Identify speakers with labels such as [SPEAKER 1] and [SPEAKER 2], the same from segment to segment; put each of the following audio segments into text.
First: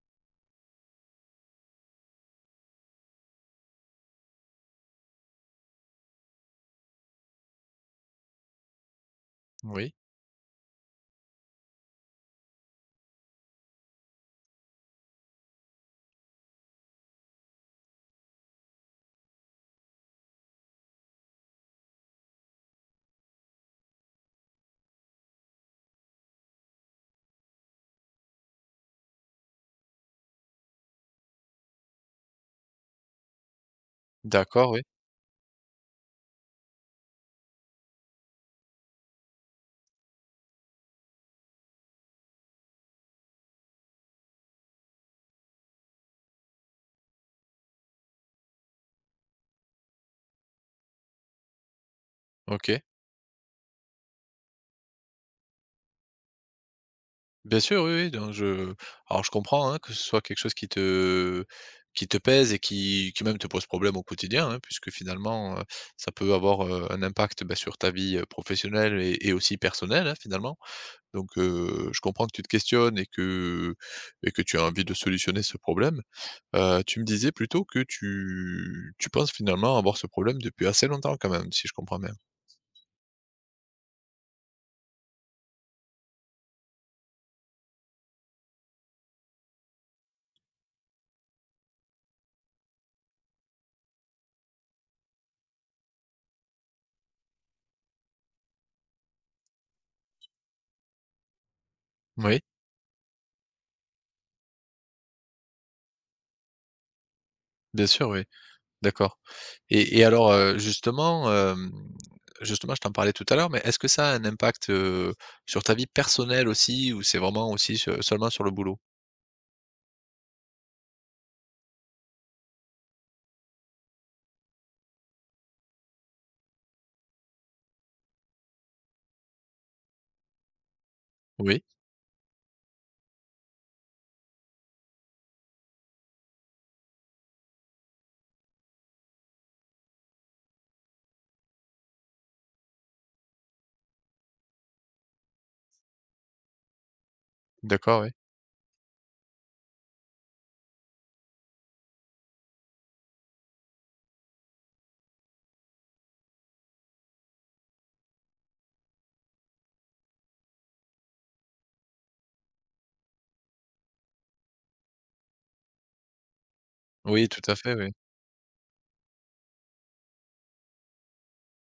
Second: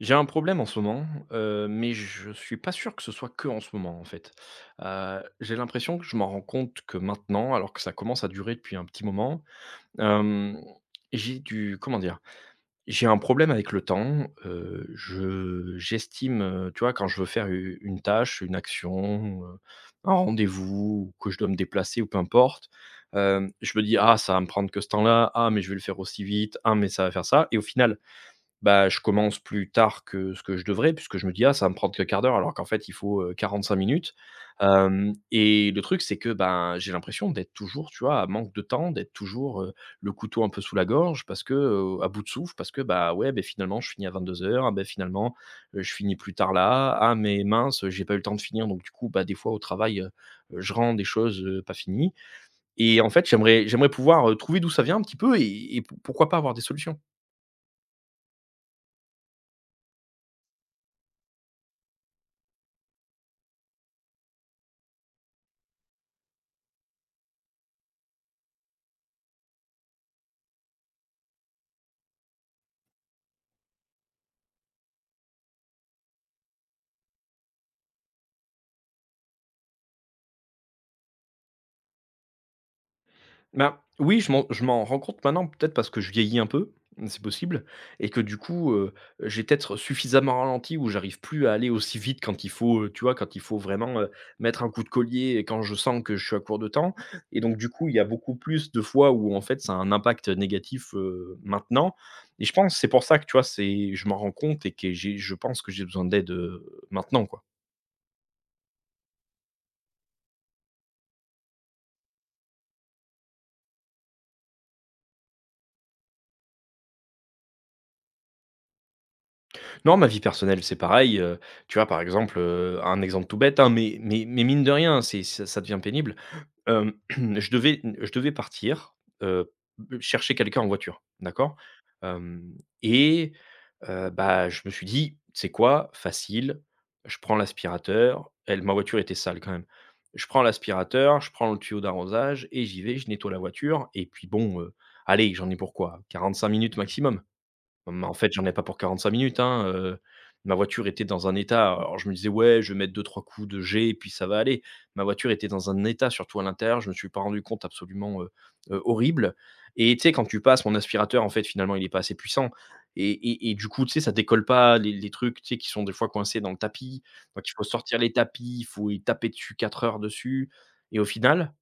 [SPEAKER 1] J'ai un problème en ce moment, mais je suis pas sûr que ce soit que en ce moment, en fait. J'ai l'impression que je m'en rends compte que maintenant, alors que ça commence à durer depuis un petit moment.
[SPEAKER 2] Oui,
[SPEAKER 1] Hem, j'ai du comment dire? J'ai un problème avec le temps, je j'estime, tu vois, quand je veux faire u une tâche, une action, un rendez-vous ou que je dois me déplacer ou peu importe, je me dis: «Ah, ça va me prendre que ce temps-là. Ah, mais je vais le faire aussi vite. Ah, mais ça va faire ça» et au final bah, je commence plus tard que ce que je devrais puisque je me dis: «Ah, ça va me prendre que quart d'heure», alors qu'en fait, il faut, 45 minutes.
[SPEAKER 2] d'accord, oui,
[SPEAKER 1] Hem et le truc, c'est que, ben, j'ai l'impression d'être toujours, tu vois, à manque de temps, d'être toujours, le couteau un peu sous la gorge parce que, à bout de souffle parce que, bah, ouais, beh, finalement, je finis à 22 heures. Ah, beh, finalement, je finis plus tard là. Ah, mais mince, j'ai pas eu le temps de finir, donc du coup, bah, des fois au travail, je rends des choses, pas finies.
[SPEAKER 2] OK.
[SPEAKER 1] Et en fait, j'aimerais pouvoir, trouver d'où ça vient un petit peu et pourquoi pas avoir des solutions?
[SPEAKER 2] Bien sûr, oui, oui, donc je comprends, hein, que ce soit quelque chose qui te pèse et qui même te pose problème au quotidien, hein, puisque finalement, ça peut avoir, un impact, bah, sur ta vie, professionnelle et aussi personnelle, hein, finalement. Donc je comprends que tu te questionnes et que tu as envie de solutionner ce problème. Tu me disais plutôt que tu penses finalement avoir ce problème depuis assez longtemps quand même, si je comprends bien?
[SPEAKER 1] Ben, oui, je m'en rends compte maintenant, peut-être parce que je vieillis un peu, c'est possible, et que du coup, j'ai peut-être suffisamment ralenti où j'arrive plus à aller aussi vite quand il faut, tu vois, quand il faut vraiment, mettre un coup de collier et quand je sens que je suis à court de temps et donc du coup, il y a beaucoup plus de fois où en fait ça a un impact négatif, maintenant.
[SPEAKER 2] Oui,
[SPEAKER 1] Et je pense c'est pour ça que, tu vois, c'est je m'en rends compte et que j'ai je pense que j'ai besoin d'aide, maintenant, quoi.
[SPEAKER 2] bien sûr, oui. D'accord et alors, justement, justement, je t'en parlais tout à l'heure, mais est-ce que ça a un impact, sur ta vie personnelle aussi ou c'est vraiment aussi se seulement sur le boulot?
[SPEAKER 1] Non, ma vie personnelle, c'est pareil, tu vois, par exemple, un exemple tout bête, hein, mais mine de rien, c'est ça ça devient pénible. Je devais partir, heu, chercher quelqu'un en voiture, d'accord?
[SPEAKER 2] Oui,
[SPEAKER 1] Hem et Bah, je me suis dit: c'est quoi? Facile, je prends l'aspirateur». Elle ma voiture était sale quand même. Je prends l'aspirateur, je prends le tuyau d'arrosage et j'y vais, je nettoie la voiture et puis bon, allez, j'en ai pour quoi? 45 minutes maximum.
[SPEAKER 2] d'accord,
[SPEAKER 1] Mais
[SPEAKER 2] oui.
[SPEAKER 1] en fait, j'en ai pas pour 45 minutes, hein. Ma voiture était dans un état, alors je me disais: «Ouais, je vais mettre deux trois coups de G et puis ça va aller». Ma voiture était dans un état, surtout à l'intérieur, je me suis pas rendu compte absolument, horrible. Et tu sais, quand tu passes mon aspirateur, en fait, finalement, il est pas assez puissant et du coup, tu sais, ça décolle pas les trucs, tu sais, qui sont des fois coincés dans le tapis,
[SPEAKER 2] Oui, tout
[SPEAKER 1] donc il
[SPEAKER 2] à
[SPEAKER 1] faut
[SPEAKER 2] fait, oui.
[SPEAKER 1] sortir les tapis, il faut y taper dessus 4 heures dessus. Et au final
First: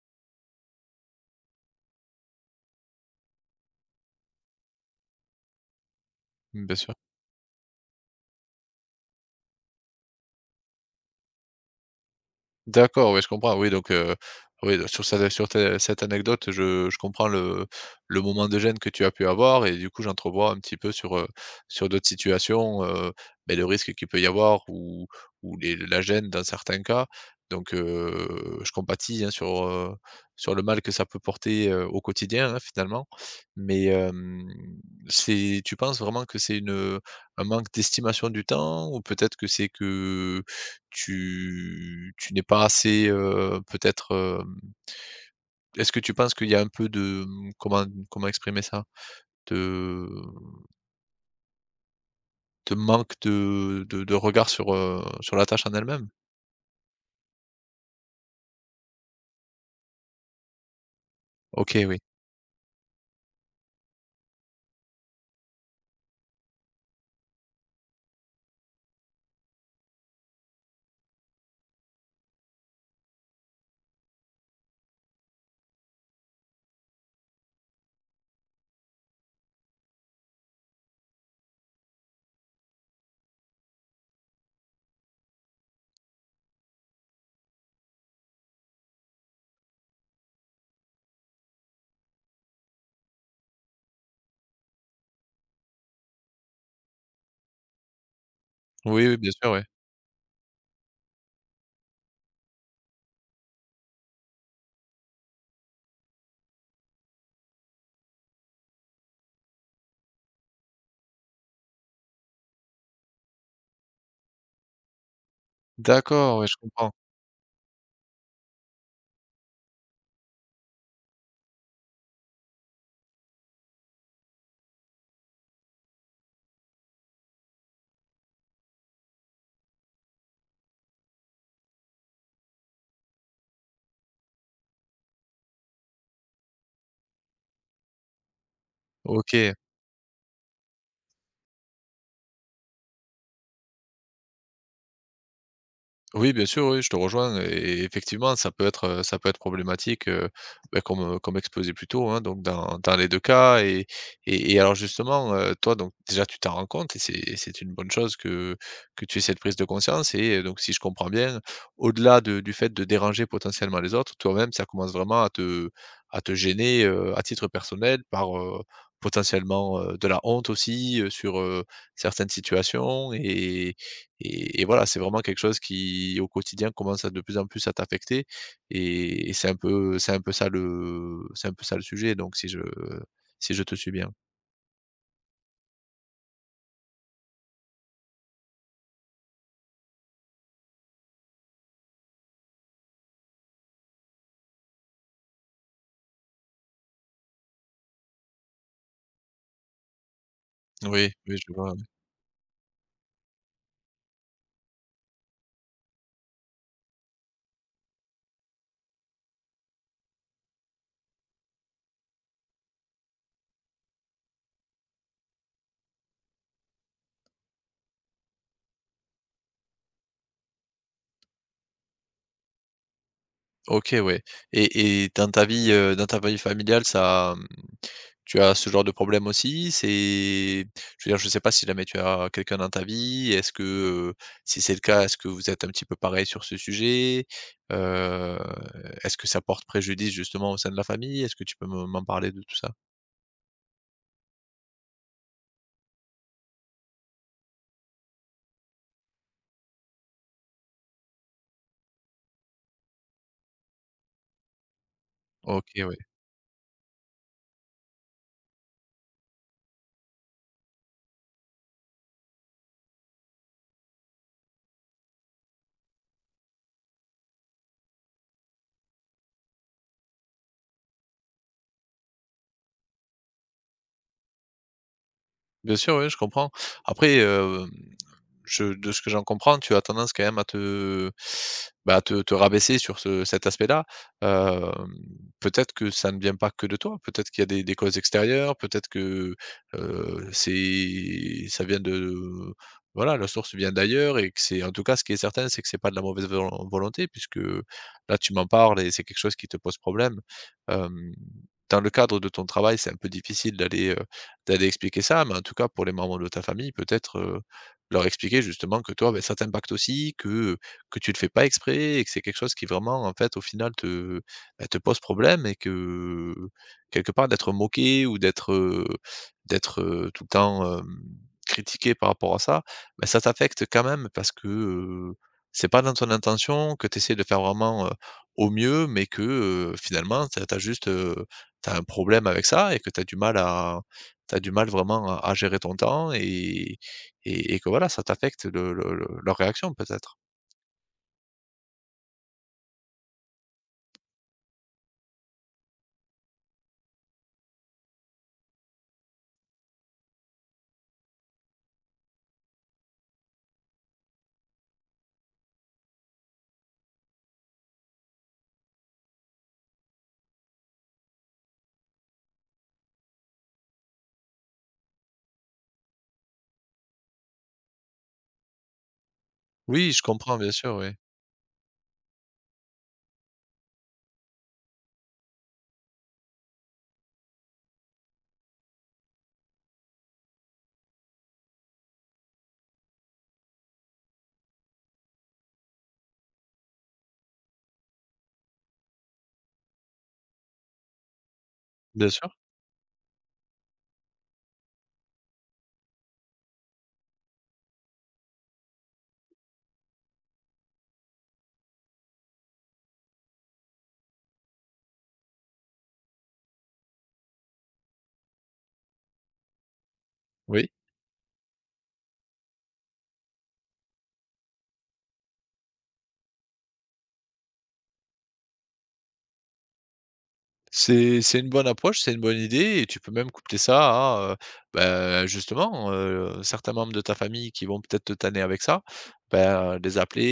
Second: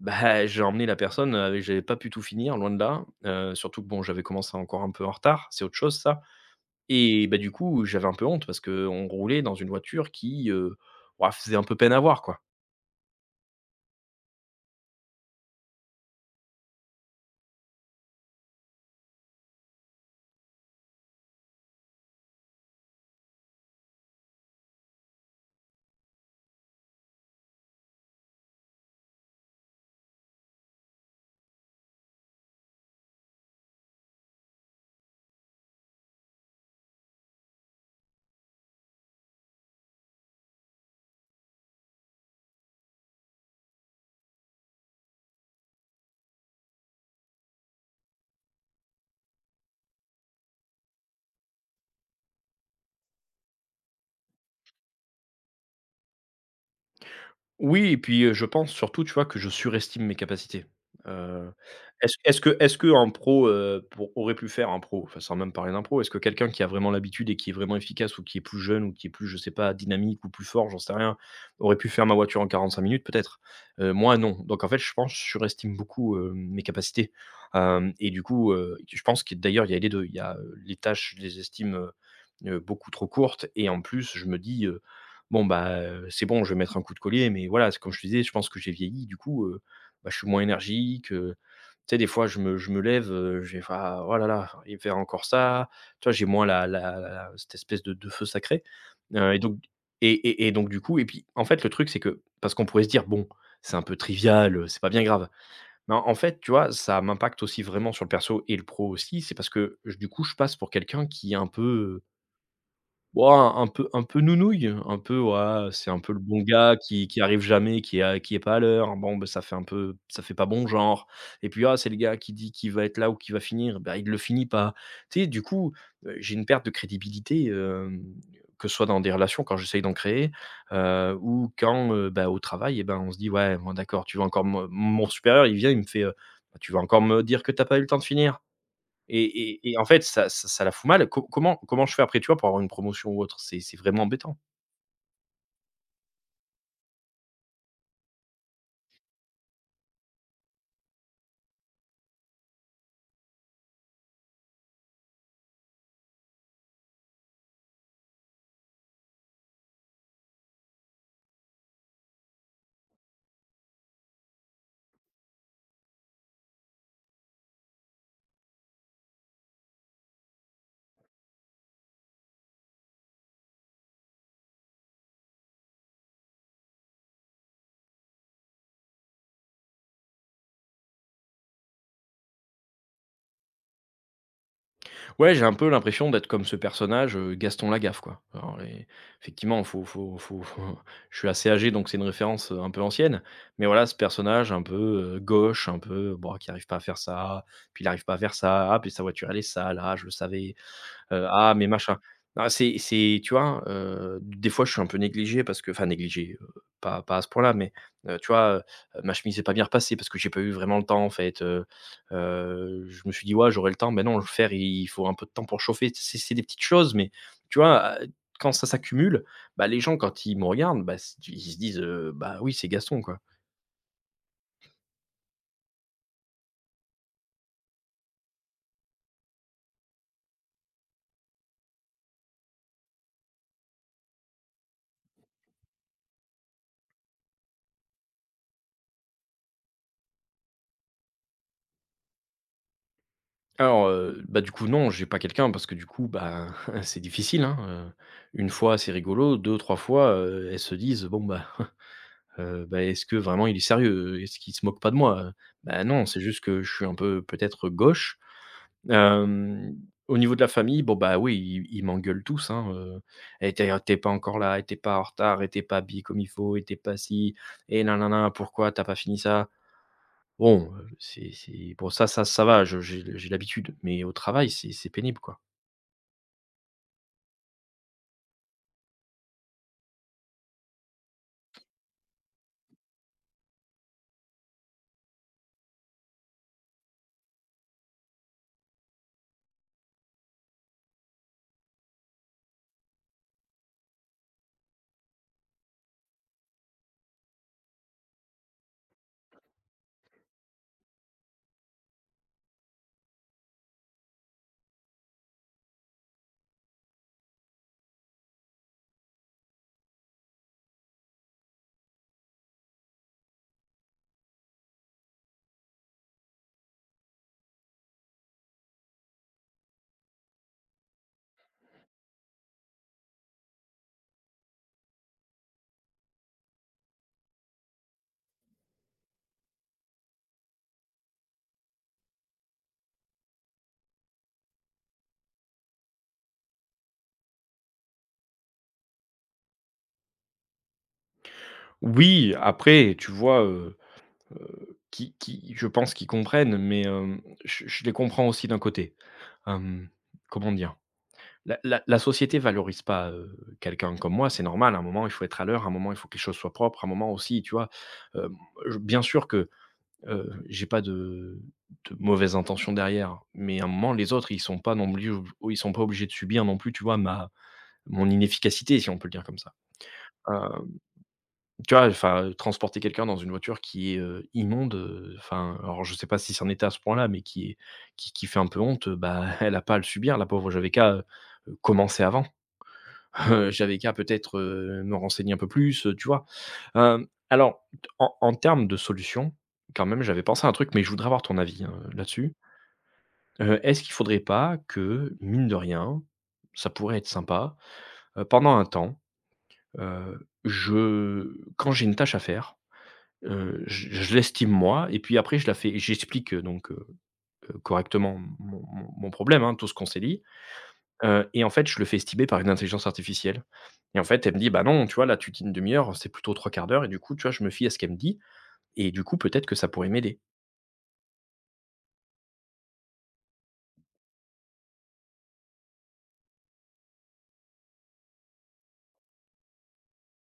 [SPEAKER 1] bah, j'ai emmené la personne, j'avais pas pu tout finir, loin de là, surtout que bon, j'avais commencé encore un peu en retard, c'est autre chose ça.
[SPEAKER 2] Mmh, bien sûr.
[SPEAKER 1] Et bah, du coup, j'avais un peu honte parce que on roulait dans une voiture qui, ouah, faisait un peu peine à voir, quoi.
[SPEAKER 2] D'accord, oui, je comprends. Oui, donc, oui, de sur cette sur tes cette anecdote, je comprends le moment de gêne que tu as pu avoir et du coup, j'entrevois un petit peu sur, sur d'autres situations, beh, le risque qu'il peut y avoir ou les la gêne dans certains cas. Donc, je compatis, hein, sur, sur le mal que ça peut porter, au quotidien, hein, finalement. Mais, c'est tu penses vraiment que c'est une, un manque d'estimation du temps ou peut-être que c'est que tu n'es pas assez, peut-être, hem est-ce que tu penses qu'il y a un peu de, mmh, comment exprimer ça? De de manque de regard sur, sur la tâche en elle-même?
[SPEAKER 1] Oui et puis, je pense surtout, tu vois, que je surestime mes capacités. Heu,
[SPEAKER 2] OK, oui.
[SPEAKER 1] est-ce qu'un pro, pour aurait pu faire un pro, enfin, sans même parler d'un pro, est-ce que quelqu'un qui a vraiment l'habitude et qui est vraiment efficace ou qui est plus jeune ou qui est plus, je sais pas, dynamique ou plus fort, j'en sais rien, aurait pu faire ma voiture en 45 minutes? Peut-être. Moi, non. Donc en fait, je pense, que je surestime beaucoup, mes capacités. Hem et du coup, je pense que d'ailleurs, il y a les 2. Il y a, les tâches, je les estime, beaucoup trop courtes. Et en plus, je me dis, bon, bah, c'est bon, je vais mettre un coup de collier, mais voilà, c'est comme je te disais, je pense que j'ai vieilli. Du coup, bah, je suis moins énergique. Tu sais, des fois, je me lève, je vais faire: «Ah, oh là là, enfin, il va faire encore ça», tu vois? J'ai moins la la la cette espèce de feu sacré,
[SPEAKER 2] Oui, oui, bien
[SPEAKER 1] heu et
[SPEAKER 2] sûr,
[SPEAKER 1] donc
[SPEAKER 2] oui.
[SPEAKER 1] et donc du coup et puis, en fait, le truc, c'est que parce qu'on pourrait se dire: «Bon, c'est un peu trivial, c'est pas bien grave». Mais en fait, tu vois, ça m'impacte aussi vraiment sur le perso et le pro aussi. C'est parce que, j du coup, je passe pour quelqu'un qui est un peu, ouah, un peu nounouille, un peu, ouais, c'est un peu le
[SPEAKER 2] D'accord,
[SPEAKER 1] bon
[SPEAKER 2] oui, je
[SPEAKER 1] gars
[SPEAKER 2] comprends.
[SPEAKER 1] qui arrive jamais, qui est pas à l'heure. Bon, ben ça fait pas bon genre. Et puis, ah, c'est le gars qui dit qu'il va être là ou qu'il va finir, ben il le finit pas. Tu sais, du coup, j'ai une perte de crédibilité, que ce soit dans des relations quand j'essaye d'en créer, ou quand, bah, au travail. Et ben, on se dit: «Ouais, bon d'accord, tu vas encore me». Mon supérieur, il vient, il me fait, «Tu vas encore me dire que t'as pas eu le temps de finir?» Et
[SPEAKER 2] OK.
[SPEAKER 1] et en fait, ça la fout mal. Co comment comment je fais après, tu vois, pour avoir une promotion ou autre? C'est vraiment embêtant.
[SPEAKER 2] Oui, bien sûr, oui, je te rejoins et effectivement, ça peut être problématique, bah, comme, comme exposé plus tôt, hein, donc dans dans les 2 cas et alors justement, toi donc déjà tu t'en rends compte et c'est une bonne chose que tu aies cette prise de conscience et donc si je comprends bien, au-delà de du fait de déranger potentiellement les autres, toi-même, ça commence vraiment à te gêner, à titre personnel par, potentiellement, de la honte aussi, sur, certaines situations et voilà, c'est vraiment quelque chose qui, au quotidien, commence à de plus en plus à t'affecter et c'est un peu ça le c'est un peu ça le sujet donc si je si je te suis bien.
[SPEAKER 1] Ouais, j'ai un peu l'impression d'être comme ce personnage, Gaston Lagaffe, quoi. Alors les effectivement, faut faut faut faut je suis assez âgé, donc c'est une référence, un peu ancienne. Mais voilà, ce personnage un peu, gauche, un peu, bon, qui arrive pas à faire ça, puis il arrive pas à faire ça, ah, puis sa voiture, elle est sale, ah, je le savais.
[SPEAKER 2] Oui,
[SPEAKER 1] heu,
[SPEAKER 2] oui, je
[SPEAKER 1] ah mais
[SPEAKER 2] vois.
[SPEAKER 1] machin. Ah c'est tu vois? Des fois je suis un peu négligé, parce que enfin négligé, pas à ce point-là, mais tu vois? Ma chemise est pas bien repassée parce que j'ai pas eu vraiment le temps en fait. Je me suis dit: «Ouais j'aurai le temps», mais non le faire il faut un peu de temps pour chauffer. C'est des petites choses, mais tu vois? Quand ça s'accumule, bah, les gens quand ils me regardent, bah, s ils se disent, «Bah oui c'est Gaston quoi».
[SPEAKER 2] OK, ouais et dans ta vie familiale, ça, mmh, tu as ce genre de problème aussi? C'est je veux dire, je sais pas si jamais tu as quelqu'un dans ta vie, est-ce que, heu, si c'est le cas, est-ce que vous êtes un petit peu pareil sur ce sujet? Heu, Est-ce que ça porte préjudice justement au sein de la famille? Est-ce que tu peux me m'en parler de tout ça?
[SPEAKER 1] Alors, bah, du coup, non, j'ai pas quelqu'un parce que du coup, bah, c'est difficile, hein. heu, 1 fois, c'est rigolo, deux trois fois, elles se disent: «Bon, bah, bah, est-ce que vraiment il est sérieux? Est-ce qu'il se moque pas de moi,
[SPEAKER 2] OK,
[SPEAKER 1] bah,
[SPEAKER 2] ouais.
[SPEAKER 1] non, c'est juste que je suis un peu peut-être gauche. Hem, Au niveau de la famille, bon, bah, oui, ils m'engueulent tous, hein, «Eh, tu es pas encore là, eh, tu pas en retard, eh, tu pas habillé comme il faut, eh, tu pas si et nin nin nin, pourquoi t'as pas fini ça?» Bon, c'est bon, ça va, je j'ai l'habitude, mais au travail, c'est pénible, quoi.
[SPEAKER 2] Bien sûr, oui, je comprends. Après, je de ce que j'en comprends, tu as tendance quand même à te bah, te te rabaisser sur ce cet aspect-là. Hem, peut-être que ça ne vient pas que de toi, peut-être qu'il y a des causes extérieures, peut-être que, c'est ça vient de voilà, la source vient d'ailleurs et que c'est en tout cas, ce qui est certain, c'est que c'est pas de la mauvaise volon volonté puisque là, tu m'en parles et c'est quelque chose qui te pose problème. Hem, dans le cadre de ton travail, c'est un peu difficile d'aller, d'aller expliquer ça, mais en tout cas pour les membres de ta famille, peut-être, leur expliquer justement que toi, beh, ça t'impacte aussi, que tu le fais pas exprès et que c'est quelque chose qui vraiment, en fait, au final te, bah, te pose problème et que, quelque part, d'être moqué ou d'être, d'être, tout le temps, critiqué par rapport à ça, bah, ça t'affecte quand même parce que, c'est pas dans ton intention, que tu essaies de faire vraiment, au mieux, mais que, finalement, tu as juste, tu un problème avec ça et que tu as du mal à tu as du mal vraiment à gérer ton temps et que voilà, ça t'affecte le leur réaction peut-être?
[SPEAKER 1] Oui, après, tu vois, qui je pense qu'ils comprennent, mais je les comprends aussi d'un côté. Hem, Comment dire? La société valorise pas, quelqu'un comme moi, c'est normal. À un moment, il faut être à l'heure, à un moment, il faut que les choses soient propres, à un moment aussi, tu vois? Hem, je bien sûr que, j'ai pas de mauvaises intentions derrière, mais à un moment, les autres, ils sont pas obligés de subir non plus, tu vois, ma Mon inefficacité, si on peut le dire comme ça.
[SPEAKER 2] Oui, je comprends
[SPEAKER 1] Heu,
[SPEAKER 2] bien sûr, oui.
[SPEAKER 1] Tu vois? Enfin, transporter quelqu'un dans une voiture qui est, immonde, enfin, alors je sais pas si c'en était à ce point-là, mais qui est qui fait un peu honte, bah, elle a pas à le subir la pauvre. J'avais qu'à, commencer avant. J'avais qu'à peut-être, me renseigner un peu plus, tu vois? Alors, en termes de solutions, quand même, j'avais pensé à un truc, mais je voudrais avoir ton avis, hein,
[SPEAKER 2] Bien sûr,
[SPEAKER 1] là-dessus. Est-ce qu'il faudrait pas que, mine de rien, ça pourrait être sympa, pendant un temps. Je quand j'ai une tâche à faire, je l'estime moi et puis après je la fais, j'explique, donc correctement mon problème, hein, tout ce qu'on s'est dit,
[SPEAKER 2] oui.
[SPEAKER 1] et en fait, je le fais estimer par une intelligence artificielle. Et en fait, elle me dit: «Bah non, tu vois, là, tu dis une demi heure, c'est plutôt trois quarts d'heure». Et du coup, tu vois, je me fie à ce qu'elle me dit et du coup, peut-être que ça pourrait m'aider.
[SPEAKER 2] C'est une bonne approche, c'est une bonne idée et tu peux même coupler ça à, bah, justement, certains membres de ta famille qui vont peut-être te tanner avec ça, bah, les appeler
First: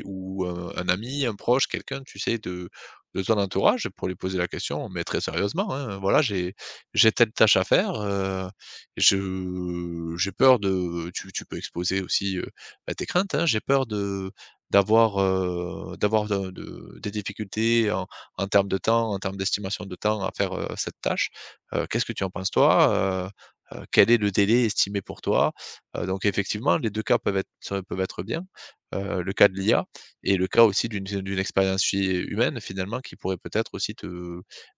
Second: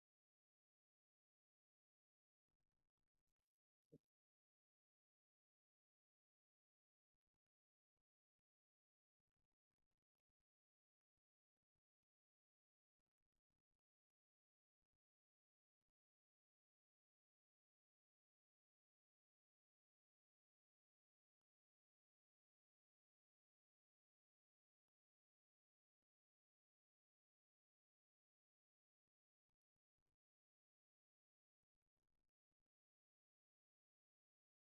[SPEAKER 2] et ou, un ami, un proche, quelqu'un, tu sais, de ton entourage pour lui poser la question, mais très sérieusement, hein: «Voilà, j'ai telle tâche à faire, je j'ai peur de» tu tu peux exposer aussi, bah, tes craintes, hein: «J'ai peur de d'avoir, d'avoir de des difficultés en termes de temps, en termes d'estimation de temps à faire, cette tâche. Qu'est-ce que tu en penses toi? Quel est le délai estimé pour toi? Donc effectivement, les 2 cas peuvent être bien. Le cas de l'IA et le cas aussi d'une d'une expérience hu humaine finalement qui pourrait peut-être aussi te,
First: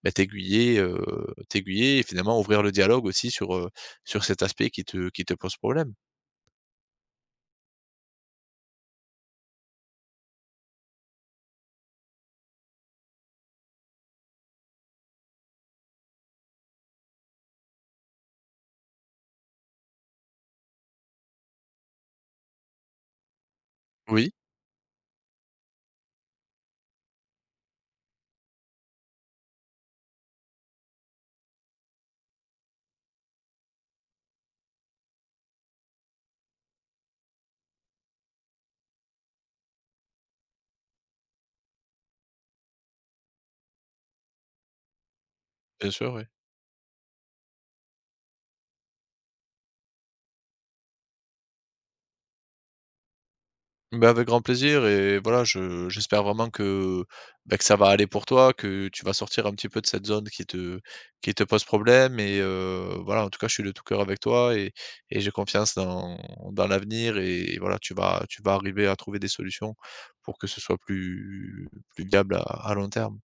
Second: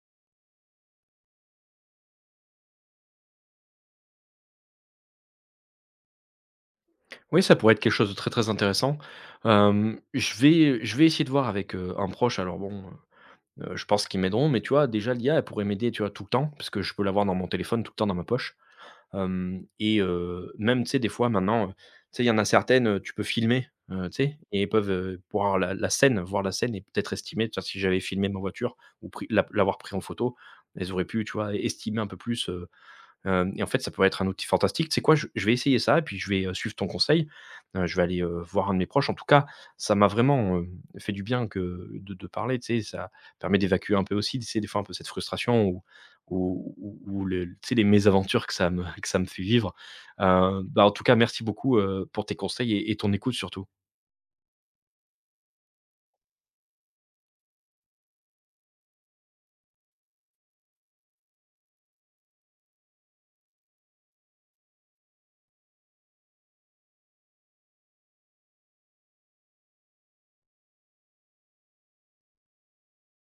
[SPEAKER 2] bah, t'aiguiller, t'aiguiller et finalement ouvrir le dialogue aussi sur, sur cet aspect qui te pose problème.
[SPEAKER 1] Oui, ça pourrait être quelque chose de très, très intéressant. Je vais essayer de voir avec, un proche alors bon. Je pense qu'ils m'aideront, mais tu vois, déjà l'IA, elle pourrait m'aider, tu vois, tout le temps, parce que je peux l'avoir dans mon téléphone, tout le temps dans ma poche. Hem et Même, tu sais, des fois maintenant, tu sais, il y en a certaines, tu peux filmer, tu
[SPEAKER 2] Oui,
[SPEAKER 1] sais et ils peuvent, pour la scène, voir la scène et peut-être estimer, tu vois, si j'avais filmé ma voiture ou pris l'a l'avoir pris en photo, elles auraient pu, tu vois, estimer un peu plus. Hem et en fait, ça pourrait être un outil fantastique. Tu sais quoi? Je vais essayer ça et puis je vais, suivre ton conseil. Je vais aller, voir un de mes proches. En tout cas, ça m'a vraiment, fait du bien que de parler, tu sais? Ça permet d'évacuer un peu aussi, tu sais, des fois, un peu cette frustration ou
[SPEAKER 2] bien sûr, oui.
[SPEAKER 1] ou ou ou le tu sais, les mésaventures que ça me que ça me fait vivre. Bah, en tout cas, merci beaucoup, pour tes conseils et ton écoute surtout.
[SPEAKER 2] Bah, avec grand plaisir et voilà, je j'espère vraiment que, bah, que ça va aller pour toi, que tu vas sortir un petit peu de cette zone qui te pose problème et voilà, en tout cas, je suis de tout cœur avec toi et j'ai confiance dans dans l'avenir et voilà, tu vas arriver à trouver des solutions pour que ce soit plus plus viable à long terme.